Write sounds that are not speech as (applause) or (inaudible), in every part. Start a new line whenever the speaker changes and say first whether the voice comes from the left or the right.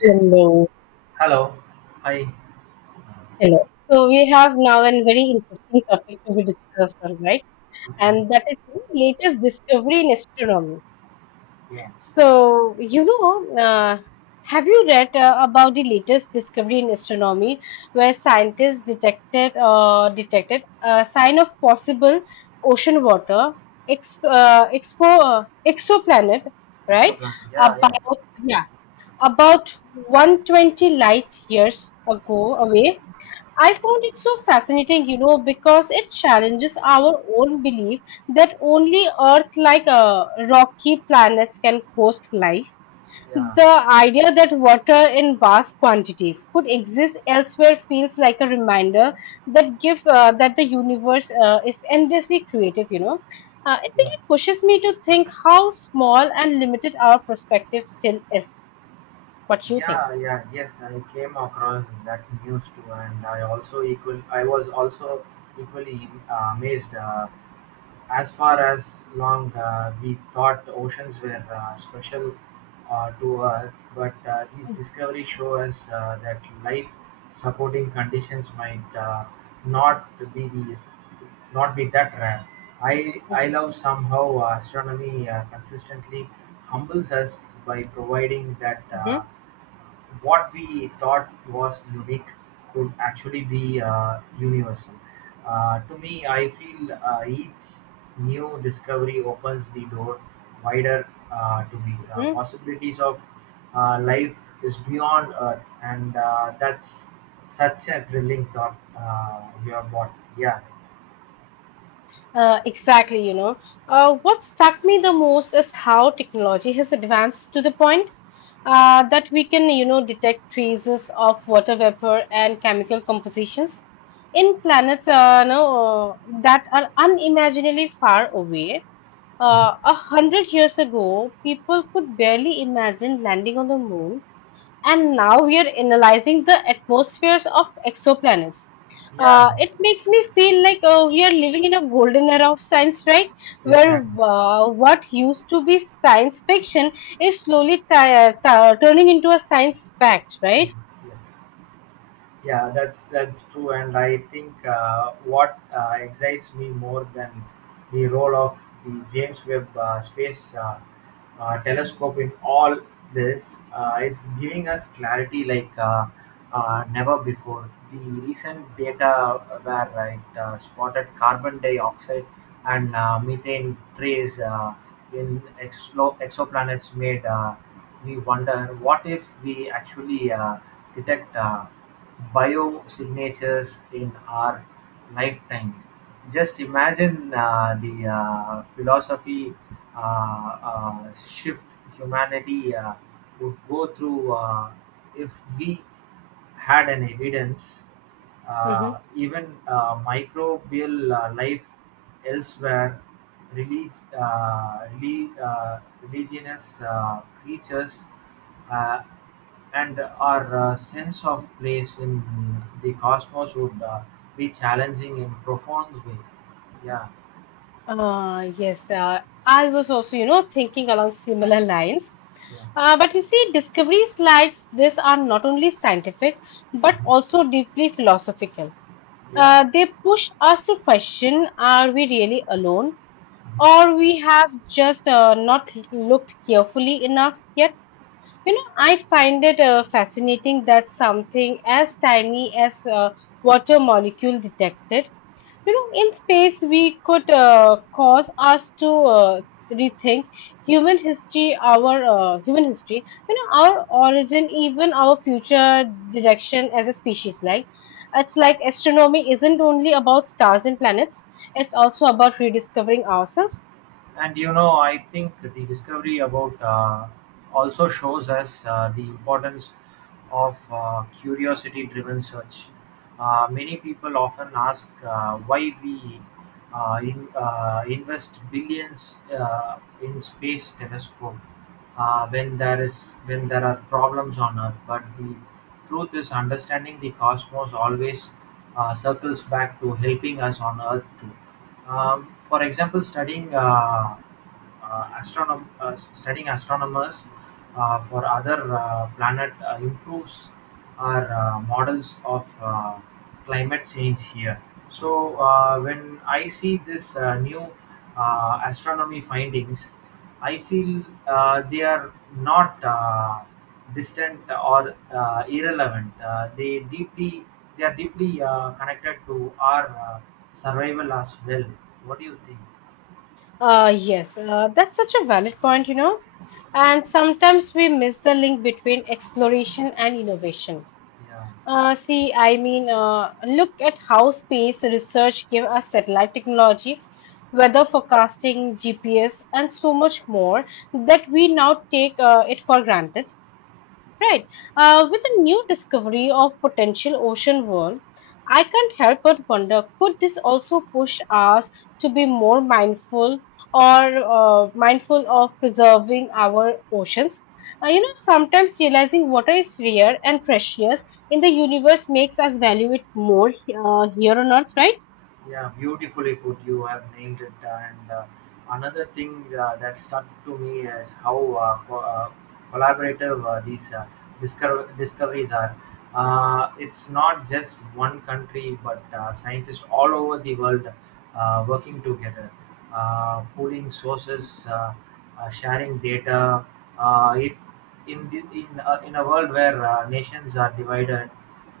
left: Hello.
right: Hello. Hi.
left: Hello. So we have now a very interesting topic to be discussed, all right?
right: Okay.
left: And that is the latest discovery in astronomy.
right: Yeah.
left: So have you read about the latest discovery in astronomy, where scientists detected a sign of possible ocean water ex expo exoplanet, right?
right: Exoplan. Yeah, yeah,
left: About yeah, about 120 light years ago away. I found it so fascinating, you know, because it challenges our own belief that only Earth, rocky planets, can host life.
right: yeah.
left: The idea that water in vast quantities could exist elsewhere feels like a reminder that the universe is endlessly creative. You know, it
right: Yeah.
left: really pushes me to think how small and limited our perspective still is. What you think?
right: Yeah, yeah. Yes, I came across that news too, and I also equal. I was also equally amazed. As far as long we thought oceans were special to Earth, but these discoveries show us that life supporting conditions might not be the not be that rare. I love somehow astronomy consistently humbles us by providing that what we thought was unique could actually be universal. To me, I feel each new discovery opens the door wider to the
left: Hmm.
right: possibilities of life is beyond Earth, and that's such a thrilling thought you have brought. Yeah.
left: Exactly, you know. What struck me the most is how technology has advanced to the point that we can, you know, detect traces of water vapor and chemical compositions in planets no, that are unimaginably far away.
right: Mhm.
left: A hundred years ago, people could barely imagine landing on the moon, and now we are analyzing the atmospheres of exoplanets.
right: Yeah,
left: It makes me feel like we are living in a golden era of science, right? Where
right: exactly.
left: what used to be science fiction is slowly turning into a science fact, right?
right: Yes, yes. Yeah, that's true, and I think what excites me more than the role of the James Webb Space Telescope in all this, it's giving us clarity like never before. The recent data where spotted carbon dioxide and methane trace in exoplanets made me wonder what if we actually detect biosignatures in our lifetime. Just imagine the philosophy shift humanity would go through if we had an evidence,
left: Hmm.
right: even microbial life elsewhere, relig- uh, relig- uh, religious creatures. Uh, and our sense of place in the cosmos would be challenging in profound way. Yeah.
left: Yes, I was also, you know, thinking along similar lines.
right: yeah,
left: But you see, discoveries like this are not only scientific but
right: Mhm.
left: also deeply philosophical.
right: Yeah.
left: They push us to question, are we really alone or we have just not looked carefully enough yet? You know, I find it fascinating that something as tiny as a water molecule detected, you know, in space, we could cause us to rethink human history, you know, our origin, even our future direction as a species. Like, it's like astronomy isn't only about stars and planets; it's also about rediscovering ourselves.
right: And you know, I think the discovery about also shows us the importance of curiosity-driven search. Many people often ask why we invest billions in space telescope when there are problems on Earth. But the truth is, understanding the cosmos always circles back to helping us on Earth too, for example, studying studying astronomers for other planet improves our models of climate change here. So when I see this new astronomy findings, I feel they are not distant or irrelevant. They are deeply connected to our survival as well. What do you think?
left: Yes, that's such a valid point, you know. And sometimes we miss the link between exploration and innovation.
right: Yeah.
left: Look at how space research gave us satellite technology, weather forecasting, GPS, and so much more that we now take it for granted. Right. With the new discovery of potential ocean world, I can't help but wonder, could this also push us to be more mindful or mindful of preserving our oceans? You know, sometimes realizing water is rare and precious in the universe makes us value it more here on earth, right?
right: Yeah, beautifully put. You have named it. And another thing that stuck to me is how collaborative these discoveries are. It's not just one country, but scientists all over the world working together, pooling sources, sharing data. Uh, it in in a world where nations are divided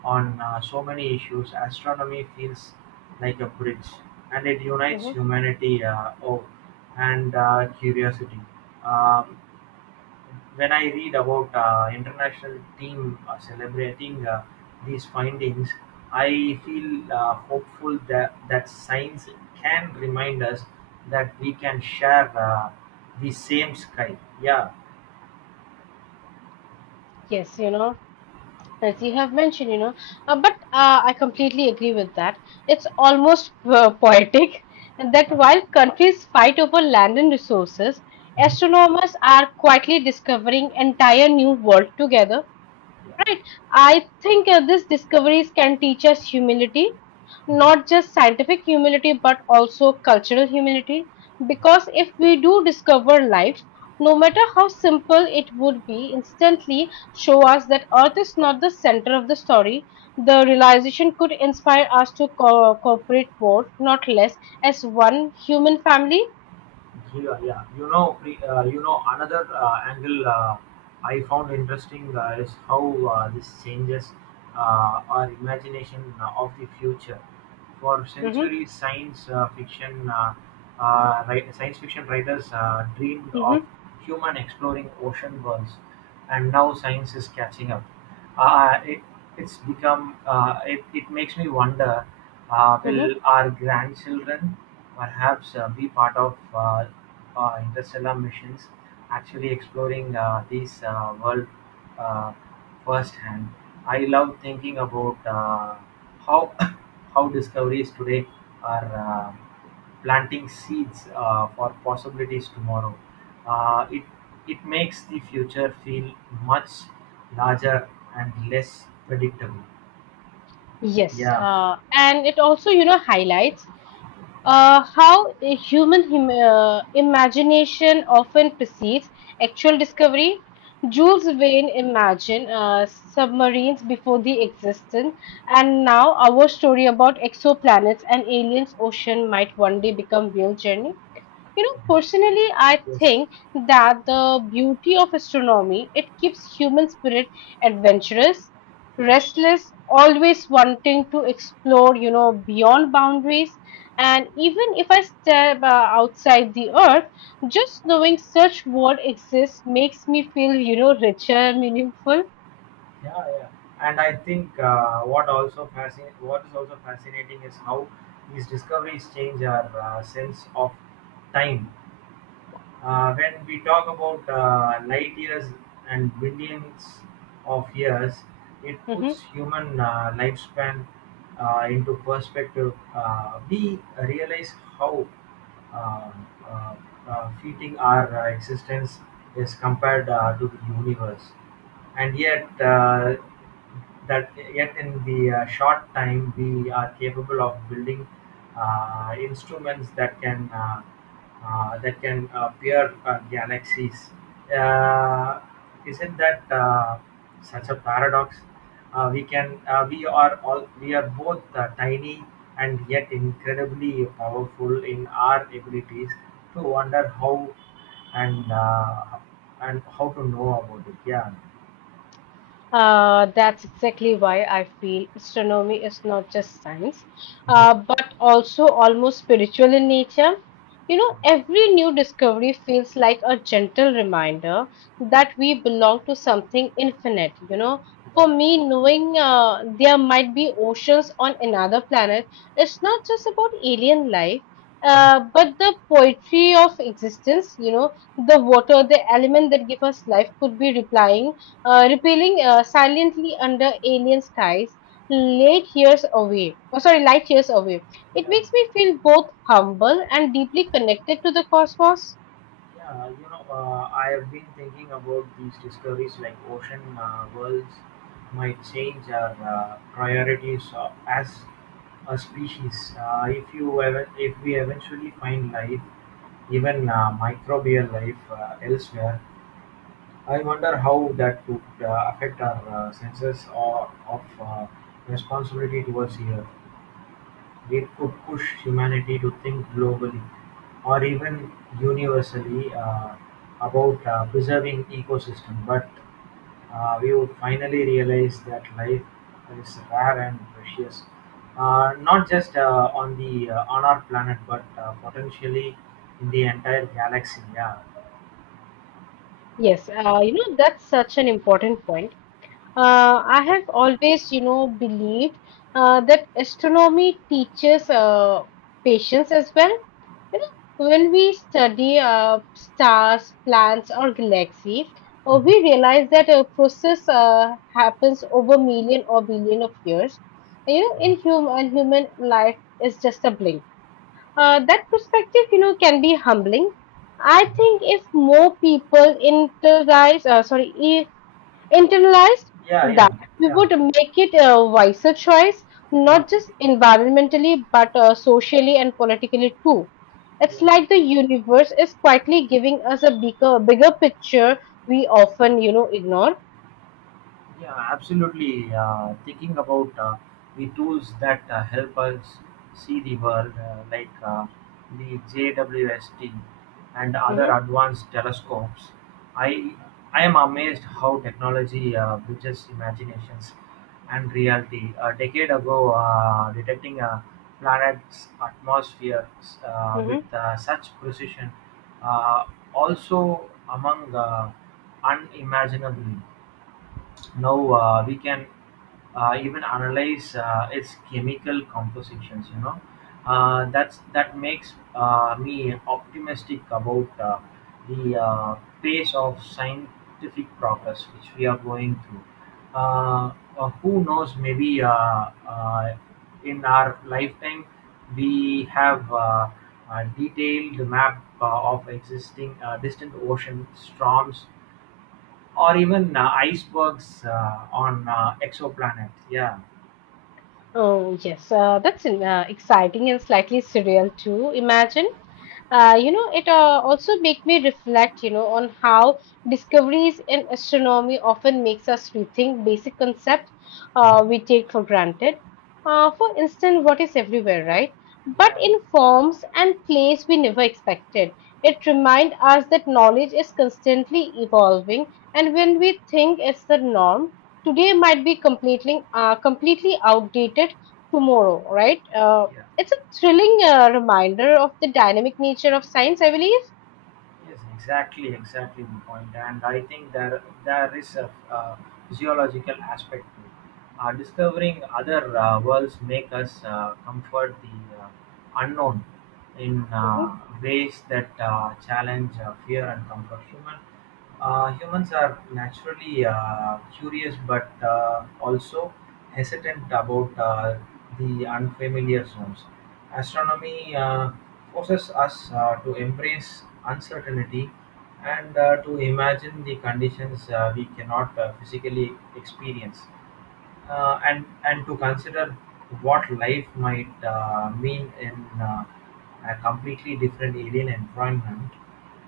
right: on so many issues, astronomy feels like a bridge, and it unites
left: Hmm.
right: humanity awe and curiosity. Um, when I read about international team celebrating these findings, I feel hopeful that science can remind us that we can share the same sky. Yeah.
left: Yes, you know. As you have mentioned, you know, but I completely agree with that. It's almost poetic that while countries fight over land and resources,
right: Mhm.
left: astronomers are quietly discovering entire new world together.
right: Yeah.
left: Right. I think these discoveries can teach us humility,
right: Mhm.
left: not just scientific humility, but also cultural humility.
right: Yes.
left: Because if we do discover life, no matter how simple it would be, instantly show us that Earth is not the center of the story. The realization could inspire us to cooperate more, not less, as one human family.
right: Yeah, yeah. Another angle I found interesting is how this changes our imagination of the future. For
left: Hmm.
right: centuries, science fiction writers dreamed of
left: Hmm.
right: human exploring ocean worlds, and now science is catching up. Uh, uh, it, it's become it makes me wonder
left: Hmm.
right: will our grandchildren perhaps be part of interstellar missions actually exploring these world uh, firsthand. I love thinking about how (coughs) how discoveries today are uh, planting seeds for possibilities tomorrow. Uh, it it makes the future feel much larger and less predictable.
left: Yes,
right: Yeah.
left: and it also, you know, highlights how a human imagination often precedes actual discovery. Jules Verne imagined submarines before the existence, and now our story about exoplanets and aliens ocean might one day become real journey. You know, personally, I
right: Yes.
left: think that the beauty of astronomy, it keeps human spirit adventurous,
right: Yeah.
left: restless, always wanting to explore, you know, beyond boundaries, and even if I step outside the earth, just knowing such world exists makes me feel, you know, richer, meaningful.
right: Yeah. Yeah. And I think what is also fascinating is how these discoveries change our sense of time when we talk about light years and billions of years, it puts
left: Mhm.
right: human lifespan into perspective. We realize how uh, uh, fleeting our existence is compared to the universe, and yet in the short time we are capable of building instruments that can peer galaxies. Uh, Isn't that such a paradox? We can we are all we are both tiny and yet incredibly powerful in our abilities to wonder how and uh, and how to know about it. Yeah.
left: That's exactly why I feel astronomy is not just science,
right: Mhm.
left: but also almost spiritual in nature. You know, every new discovery feels like a gentle reminder that we belong to something infinite. You know, for
right: Yeah.
left: me, knowing there might be oceans on another planet, it's not just about alien life. But the poetry of existence, you know, the water, the element that give us life could be replying repealing silently under alien skies, late years away. Oh, sorry, light years away. It
right: Yeah,
left: makes me feel both humble and deeply connected to the cosmos.
right: yeah. I have been thinking about these discoveries like ocean worlds might change our priorities as a species. If you ever, If we eventually find life, even microbial life elsewhere, I wonder how that would affect our senses or of responsibility towards the earth. They could push humanity to think globally, or even universally, about preserving ecosystems, but we would finally realize that life is rare and precious, not just on the on our planet, but potentially in the entire galaxy. Yeah,
left: Yes, you know, that's such an important point. I have always, you know, believed that astronomy teaches patience as well. You know, when we study stars, planets, or galaxy, we realize that a process happens over million or billion of years. You know, in human life is just a blink. That perspective, you know, can be humbling. I think if more people internalize, sorry, internalized
right: yeah,
left: that,
right: yeah,
left: we
right: yeah,
left: would make it a wiser choice,
right: yeah.
left: not just environmentally, but socially and politically too. It's
right: Yeah.
left: like the universe is quietly giving us a bigger picture we often, you know, ignore.
right: Yeah, absolutely. Thinking about the tools that help us see the world, like the JWST and other
left: Hmm.
right: advanced telescopes, I I am amazed how technology bridges imaginations and reality. A decade ago, detecting a planet's atmosphere
left: Hmm.
right: with such precision, uh, also among unimaginable. Now we can even analyze its chemical compositions. You know, that makes me optimistic about the pace of scientific progress which we are going through. Who knows? Maybe in our lifetime we have uh, detailed map of existing distant ocean storms or even icebergs on exoplanets. Yeah.
left: Oh, yes, that's exciting and slightly surreal too. Imagine. Uh, you know, it also make me reflect, you know, on how discoveries in astronomy often makes us rethink basic concepts
right: Mhm.
left: we take for granted. For instance, what is everywhere, right? But
right: Yeah,
left: in forms and place we never expected. It reminds us that knowledge is constantly evolving, and when we think it's the norm, today might be completely outdated tomorrow, right?
right: yeah.
left: It's a thrilling reminder of the dynamic nature of science, I believe.
right: Yes, exactly, exactly the point. And I think there is a physiological aspect to it. Discovering other worlds make us comfort the unknown in
left: Mhm.
right: ways that challenge fear and comfort. Humans are naturally curious, but also hesitant about the unfamiliar zones. Astronomy forces us to embrace uncertainty and to imagine the conditions we cannot physically experience, and to consider what life might mean in uh, a completely different alien environment.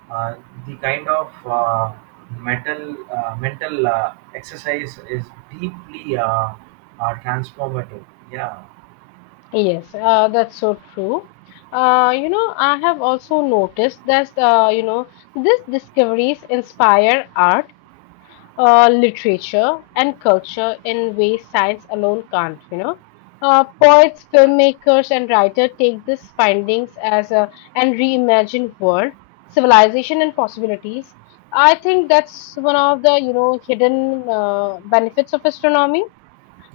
right: Uh, the kind of mental exercise is deeply transformative. Yeah.
left: Yes, that's so true. You know, I have also noticed that, you know, these discoveries inspire art, literature and culture in ways science alone can't. You know, poets, filmmakers, and writers take these findings as a and reimagine world, civilization, and possibilities. I think that's one of the, you know, hidden benefits of astronomy.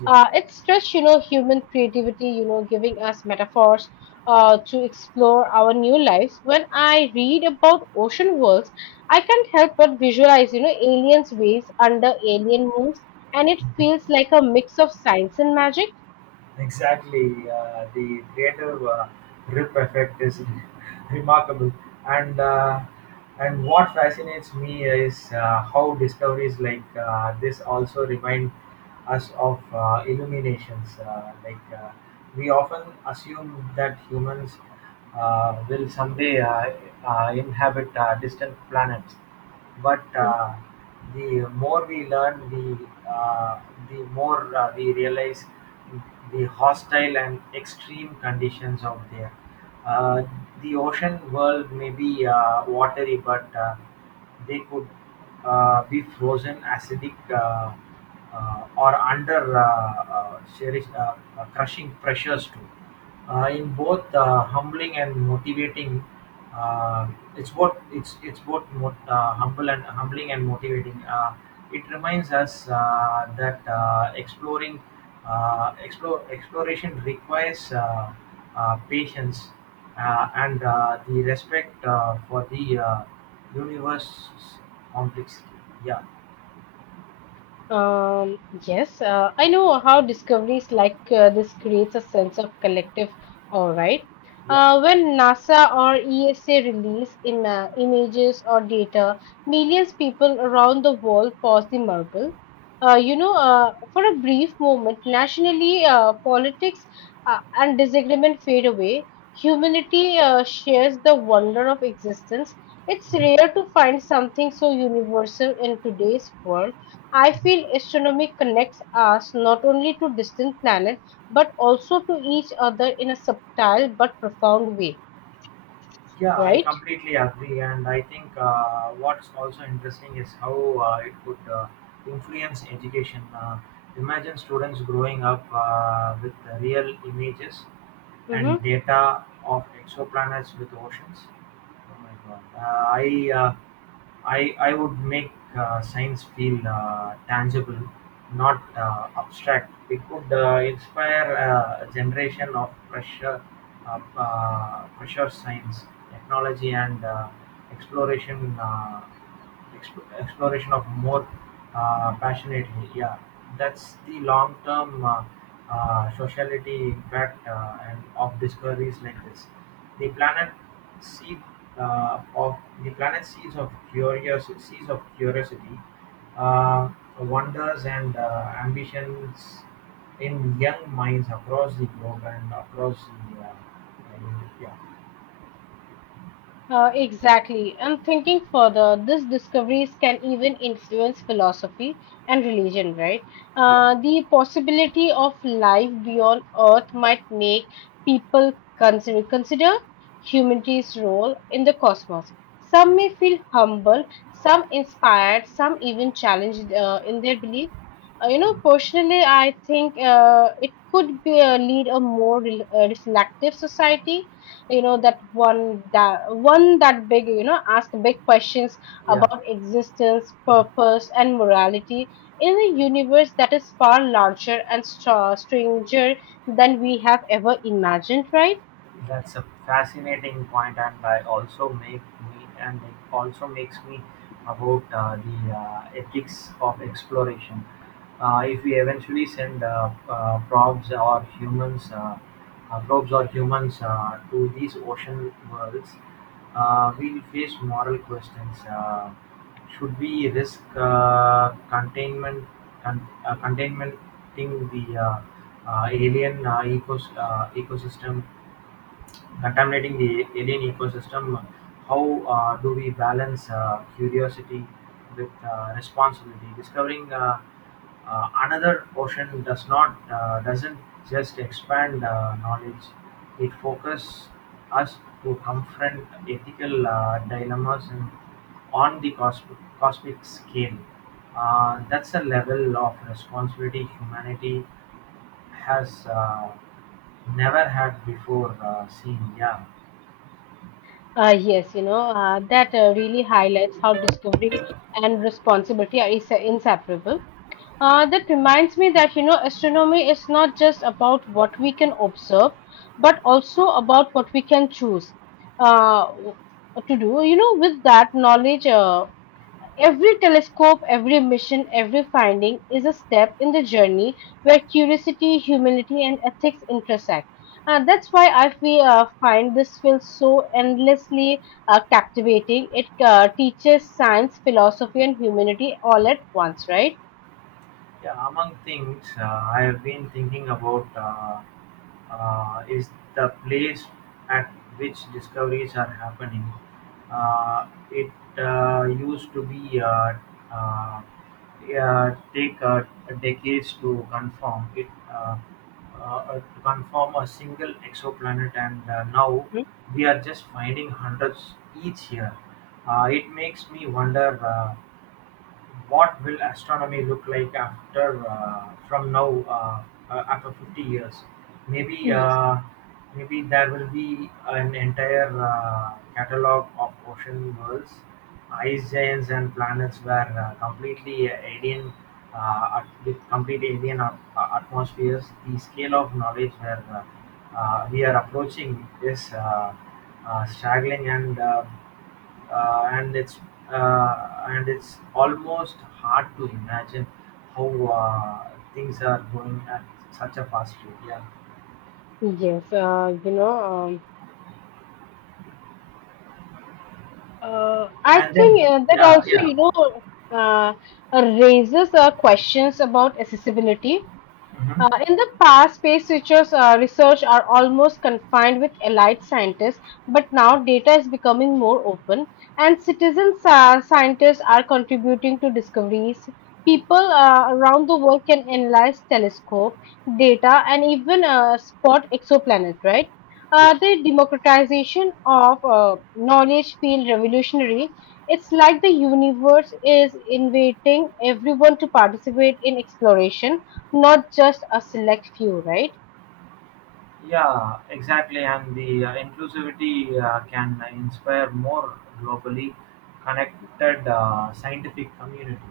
left: It's just, you know, human creativity, you know, giving us metaphors to explore our new lives. When I read about ocean worlds, I can't help but visualize, you know, aliens' waves under alien moons, and it feels like a mix of science and magic.
right: Exactly, the creative rip effect is (laughs) remarkable, and uh, and what fascinates me is how discoveries like this also remind us of illuminations. Like we often assume that humans will someday inhabit distant planets, but the more we learn, the more we realize the hostile and extreme conditions out there. uh, the ocean world may be watery, but they could be frozen acidic, or under serious, crushing pressures too, in both humbling and motivating. Uh, it's both humble and humbling and motivating. It reminds us that exploring explore exploration requires patience and the respect for the universe's complexity. Yeah.
left: Yes, I know how discoveries like this creates a sense of collective, all right.
right: Yeah,
left: When NASA or ESA release in images or data, millions people around the world pause the marvel. For a brief moment, nationally, politics and disagreement fade away. Humanity shares the wonder of existence. It's rare to find something so universal in today's world. I feel astronomy connects us not only to distant planets but also to each other in a subtle but profound way,
right: Yeah, I
left: right?
right: completely agree, and I think what's also interesting is how it could influence education. Imagine students growing up with the real images
left: Hmm.
right: and data of exoplanets with oceans. Oh my god. I would make science feel tangible, not abstract. It would inspire a generation of pressure science, technology, and exploration exploration of more passionately. Yeah, that's the long term sociality impact and of discoveries like this. The planet seed of the planet seeds of curious seeds of curiosity, uh, wonders and ambitions in young minds across the globe and across the I mean, yeah.
left: Exactly. And thinking further, these discoveries can even influence philosophy and religion, right?
right: Yeah,
left: The possibility of life beyond Earth might make people consider humanity's role in the cosmos. Some
right: yes,
left: may feel humble, some inspired, some even challenged in their belief. You know, personally, I think it could be, lead a more reflective society, you know, that one that big, you know, ask big questions
right: yeah.
left: about existence, purpose and morality in a universe that is far larger and stranger than we have ever imagined, right?
right: That's a fascinating point, and I also make me and it also makes me about the ethics of exploration. If we eventually send probes or humans to these ocean worlds, we'll face moral questions. Should we risk containment, con- containmenting the alien ecos- ecosystem contaminating the alien ecosystem. How do we balance curiosity with responsibility? Discovering another ocean doesn't just expand knowledge; it focuses us to confront ethical dilemmas and on the cosmic scale. That's a level of responsibility humanity has never had before seen. Yeah.
left: Yes, you know, that really highlights how discovery and responsibility are inseparable. That reminds me that, you know, astronomy is not just about what we can observe, but also about what we can choose uh, to do. You know, with that knowledge, every telescope, every mission, every finding is a step in the journey where curiosity, humility, and ethics intersect. That's why I feel, find this field so endlessly captivating. It teaches science, philosophy, and humanity all at once, right?
right: Yeah, among things I have been thinking about is the place at which discoveries are happening. It used to be uh, yeah, take decades to confirm it to confirm a single exoplanet, and now
left: Hmm?
right: we are just finding hundreds each year. It makes me wonder. What will astronomy look like after from now uh, after 50 years? Maybe
left: Yes.
right: uh, Maybe there will be an entire catalog of ocean worlds, ice giants, and planets where completely alien. With complete alien atmospheres, the scale of knowledge where we are approaching is staggering and it's and it's almost hard to imagine how things are going at such a fast rate. Yeah,
left: Yes, I
right: and then
left: think that
right: yeah,
left: also,
right: yeah,
left: you know, uh, raises questions about accessibility.
right: hmm
left: In the past, space researchers' research are almost confined with elite scientists, but now data is becoming more open, and citizen scientists are contributing to discoveries. People around the world can analyze telescope data and even spot exoplanet. Right?
right: yeah.
left: The democratization of knowledge feel revolutionary. It's like the universe is inviting everyone to participate in exploration, not just a select few, right?
right: Yeah, exactly. And the inclusivity can inspire more globally connected scientific community.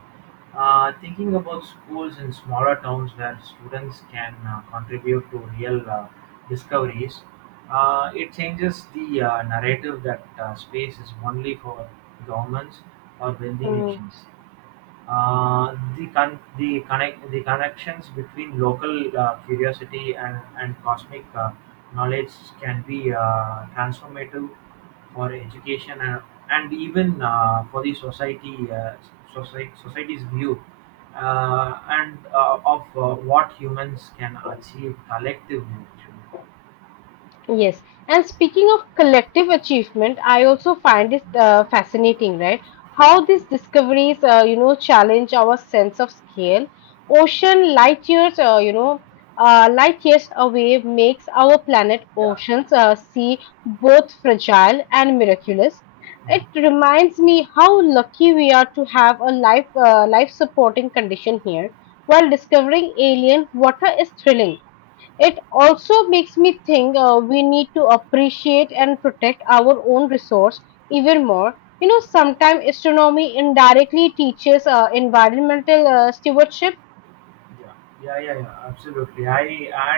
right: Thinking about schools in smaller towns where students can contribute to real discoveries. It changes the narrative that space is only for governments or wealthy
left: Hmm.
right: nations. The con, the connect, the connections between local curiosity and cosmic knowledge can be transformative for education and even for society's view and of what humans can achieve collectively, actually.
left: Yes. And speaking of collective achievement, I also find it fascinating, right? How these discoveries, you know, challenge our sense of scale. Ocean light years, light years away makes our planet
right: Yeah.
left: oceans see both fragile and miraculous. It
right: Mhm.
left: reminds me how lucky we are to have a life, life supporting condition here. While discovering alien water is thrilling, it also makes me think we need to appreciate and protect our own resource even more. You know, sometimes astronomy indirectly teaches environmental stewardship.
right: Yeah, yeah, absolutely. I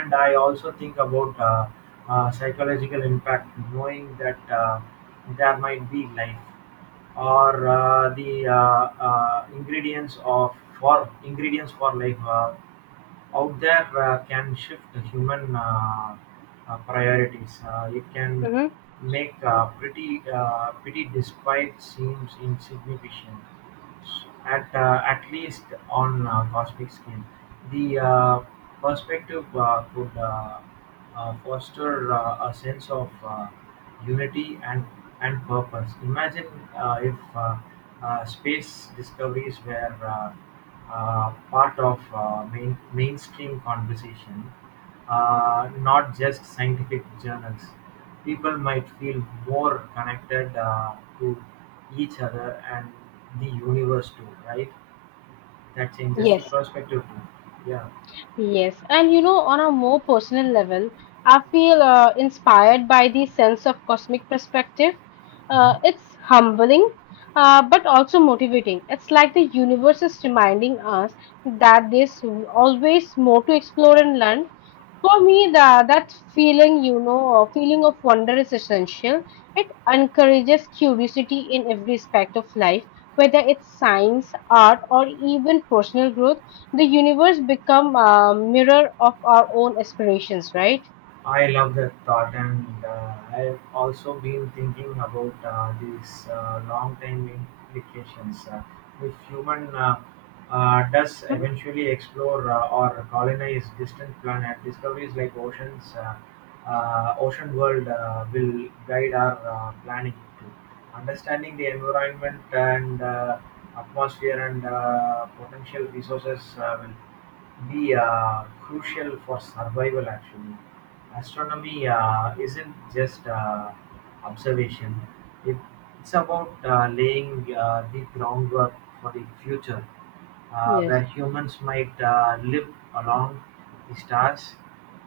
right: and I also think about psychological impact, knowing that there might be life or the ingredients for life out there can shift the human priorities. It can
left: Hmm.
right: make pretty despite seems insignificant at least on a cosmic scale. The perspective could foster a sense of unity and purpose. Imagine if space discoveries were part of mainstream conversation, not just scientific journals. People might feel more connected to each other and the universe too, right? That changes the
left: Yes,
right: perspective too. Yeah.
left: yes. And you know, on a more personal level, I feel inspired by the sense of cosmic perspective.
right: Mhm.
left: It's humbling, but also motivating. It's like the universe is reminding us that there's always more to explore and learn. For me, the, that feeling, you know, a feeling of wonder is essential. It encourages curiosity in every aspect of life, whether it's science, art, or even personal growth. The universe become a mirror of our own aspirations, right?
right: I love that thought, and I've also been thinking about these long-time implications. If human does
left: Hmm?
right: eventually explore or colonize distant planet, discoveries like ocean world will guide our planning too. Understanding the environment and atmosphere and potential resources will be crucial for survival. Actually, astronomy isn't just observation; it, it's about laying the groundwork for the future, where
left: Yes.
right: humans might live along the stars.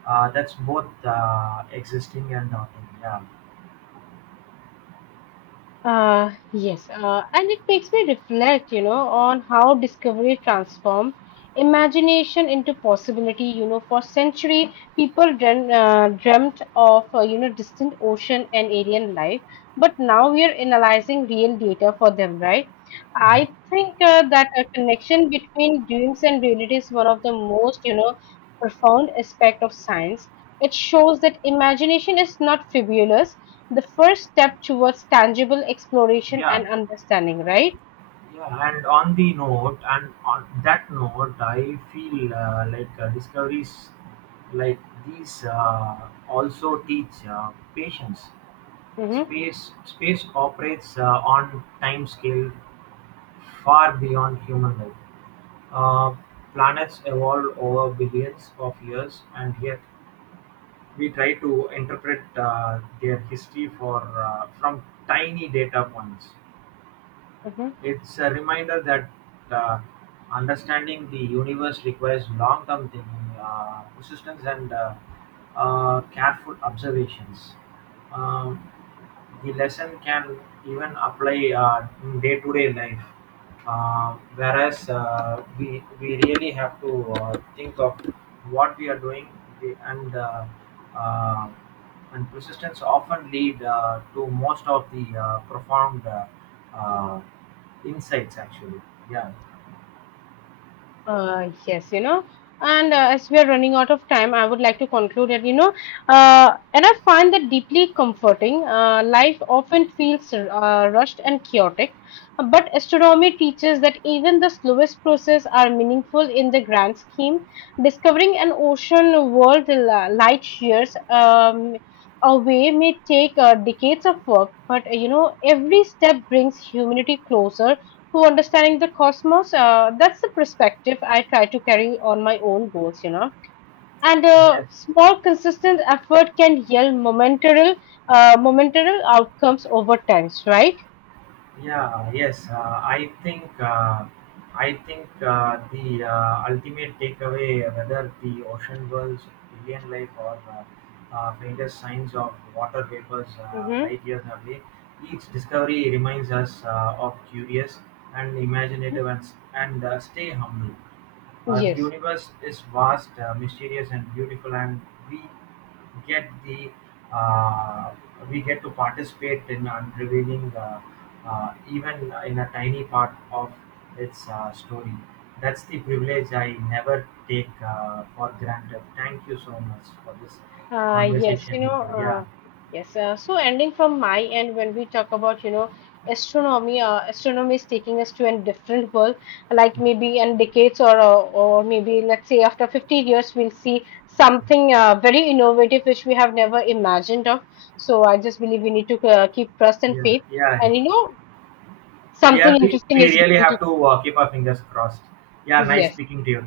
right: That's both existing and not. Yeah.
left: Yes, and it makes me reflect, you know, on how discovery transformed imagination into possibility. You know, for century, people dream, dreamt of, you know, distant ocean and alien life, but now we are analyzing real data for them, right? I
right: Mhm.
left: think that a connection between dreams and reality is one of the most, you know, profound aspect of science. It shows that imagination is not frivolous, the first step towards tangible exploration
right: Yeah,
left: and understanding, right?
right: and on that note, I feel like discoveries like these also teach patience.
left: Mm-hmm.
right: Space operates on time scale far beyond human life. Uh, planets evolve over billions of years, and yet we try to interpret their history for from tiny data points.
left: Mm-hmm.
right: It's a reminder that uh, understanding the universe requires long term thinking, persistence, and careful observations. Um, the lesson can even apply in day to day life. We really have to think of what we are doing the- and uh, uh, and persistence often lead to most of the profound uh, insights, actually. Yeah.
left: Yes, you know, and as we are running out of time, I would like to conclude that, you know, and I find that deeply comforting. Life often feels rushed and chaotic, but astronomy teaches that even the slowest process are meaningful in the grand scheme. Discovering an ocean world light years away may take decades of work, but, you know, every step brings humanity closer to understanding the cosmos. That's the perspective I try to carry on my own goals, you know. And
right: Yes.
left: small, consistent effort can yield momentary outcomes over times, right?
right: Yeah. Yes. I think the ultimate takeaway, whether the ocean worlds, alien life, or faintest signs of water vapors
left: Mm-hmm.
right: light years away, each discovery reminds us of curious and imaginative and stay humble. The
left: Yes.
right: universe is vast, mysterious, and beautiful, and we get the uh, we get to participate in unrevealing even in a tiny part of its story. That's the privilege I never take for granted. Thank you so much for this conversation with you. Yeah,
left: Yes. So ending from my end, when we talk about, you know, astronomy is taking us to a different world. Like maybe in decades or maybe let's say after 50 years, we'll see something very innovative which we have never imagined of. So I just believe we need to keep trust and
right: yeah,
left: faith,
right: yeah,
left: and you know,
right: yeah.
left: something
right: We
left: interesting
right: we
left: is
right: really
left: going
right: have
left: to.
right: to keep our fingers crossed. Yeah, nice
left: Yes.
right: speaking to you.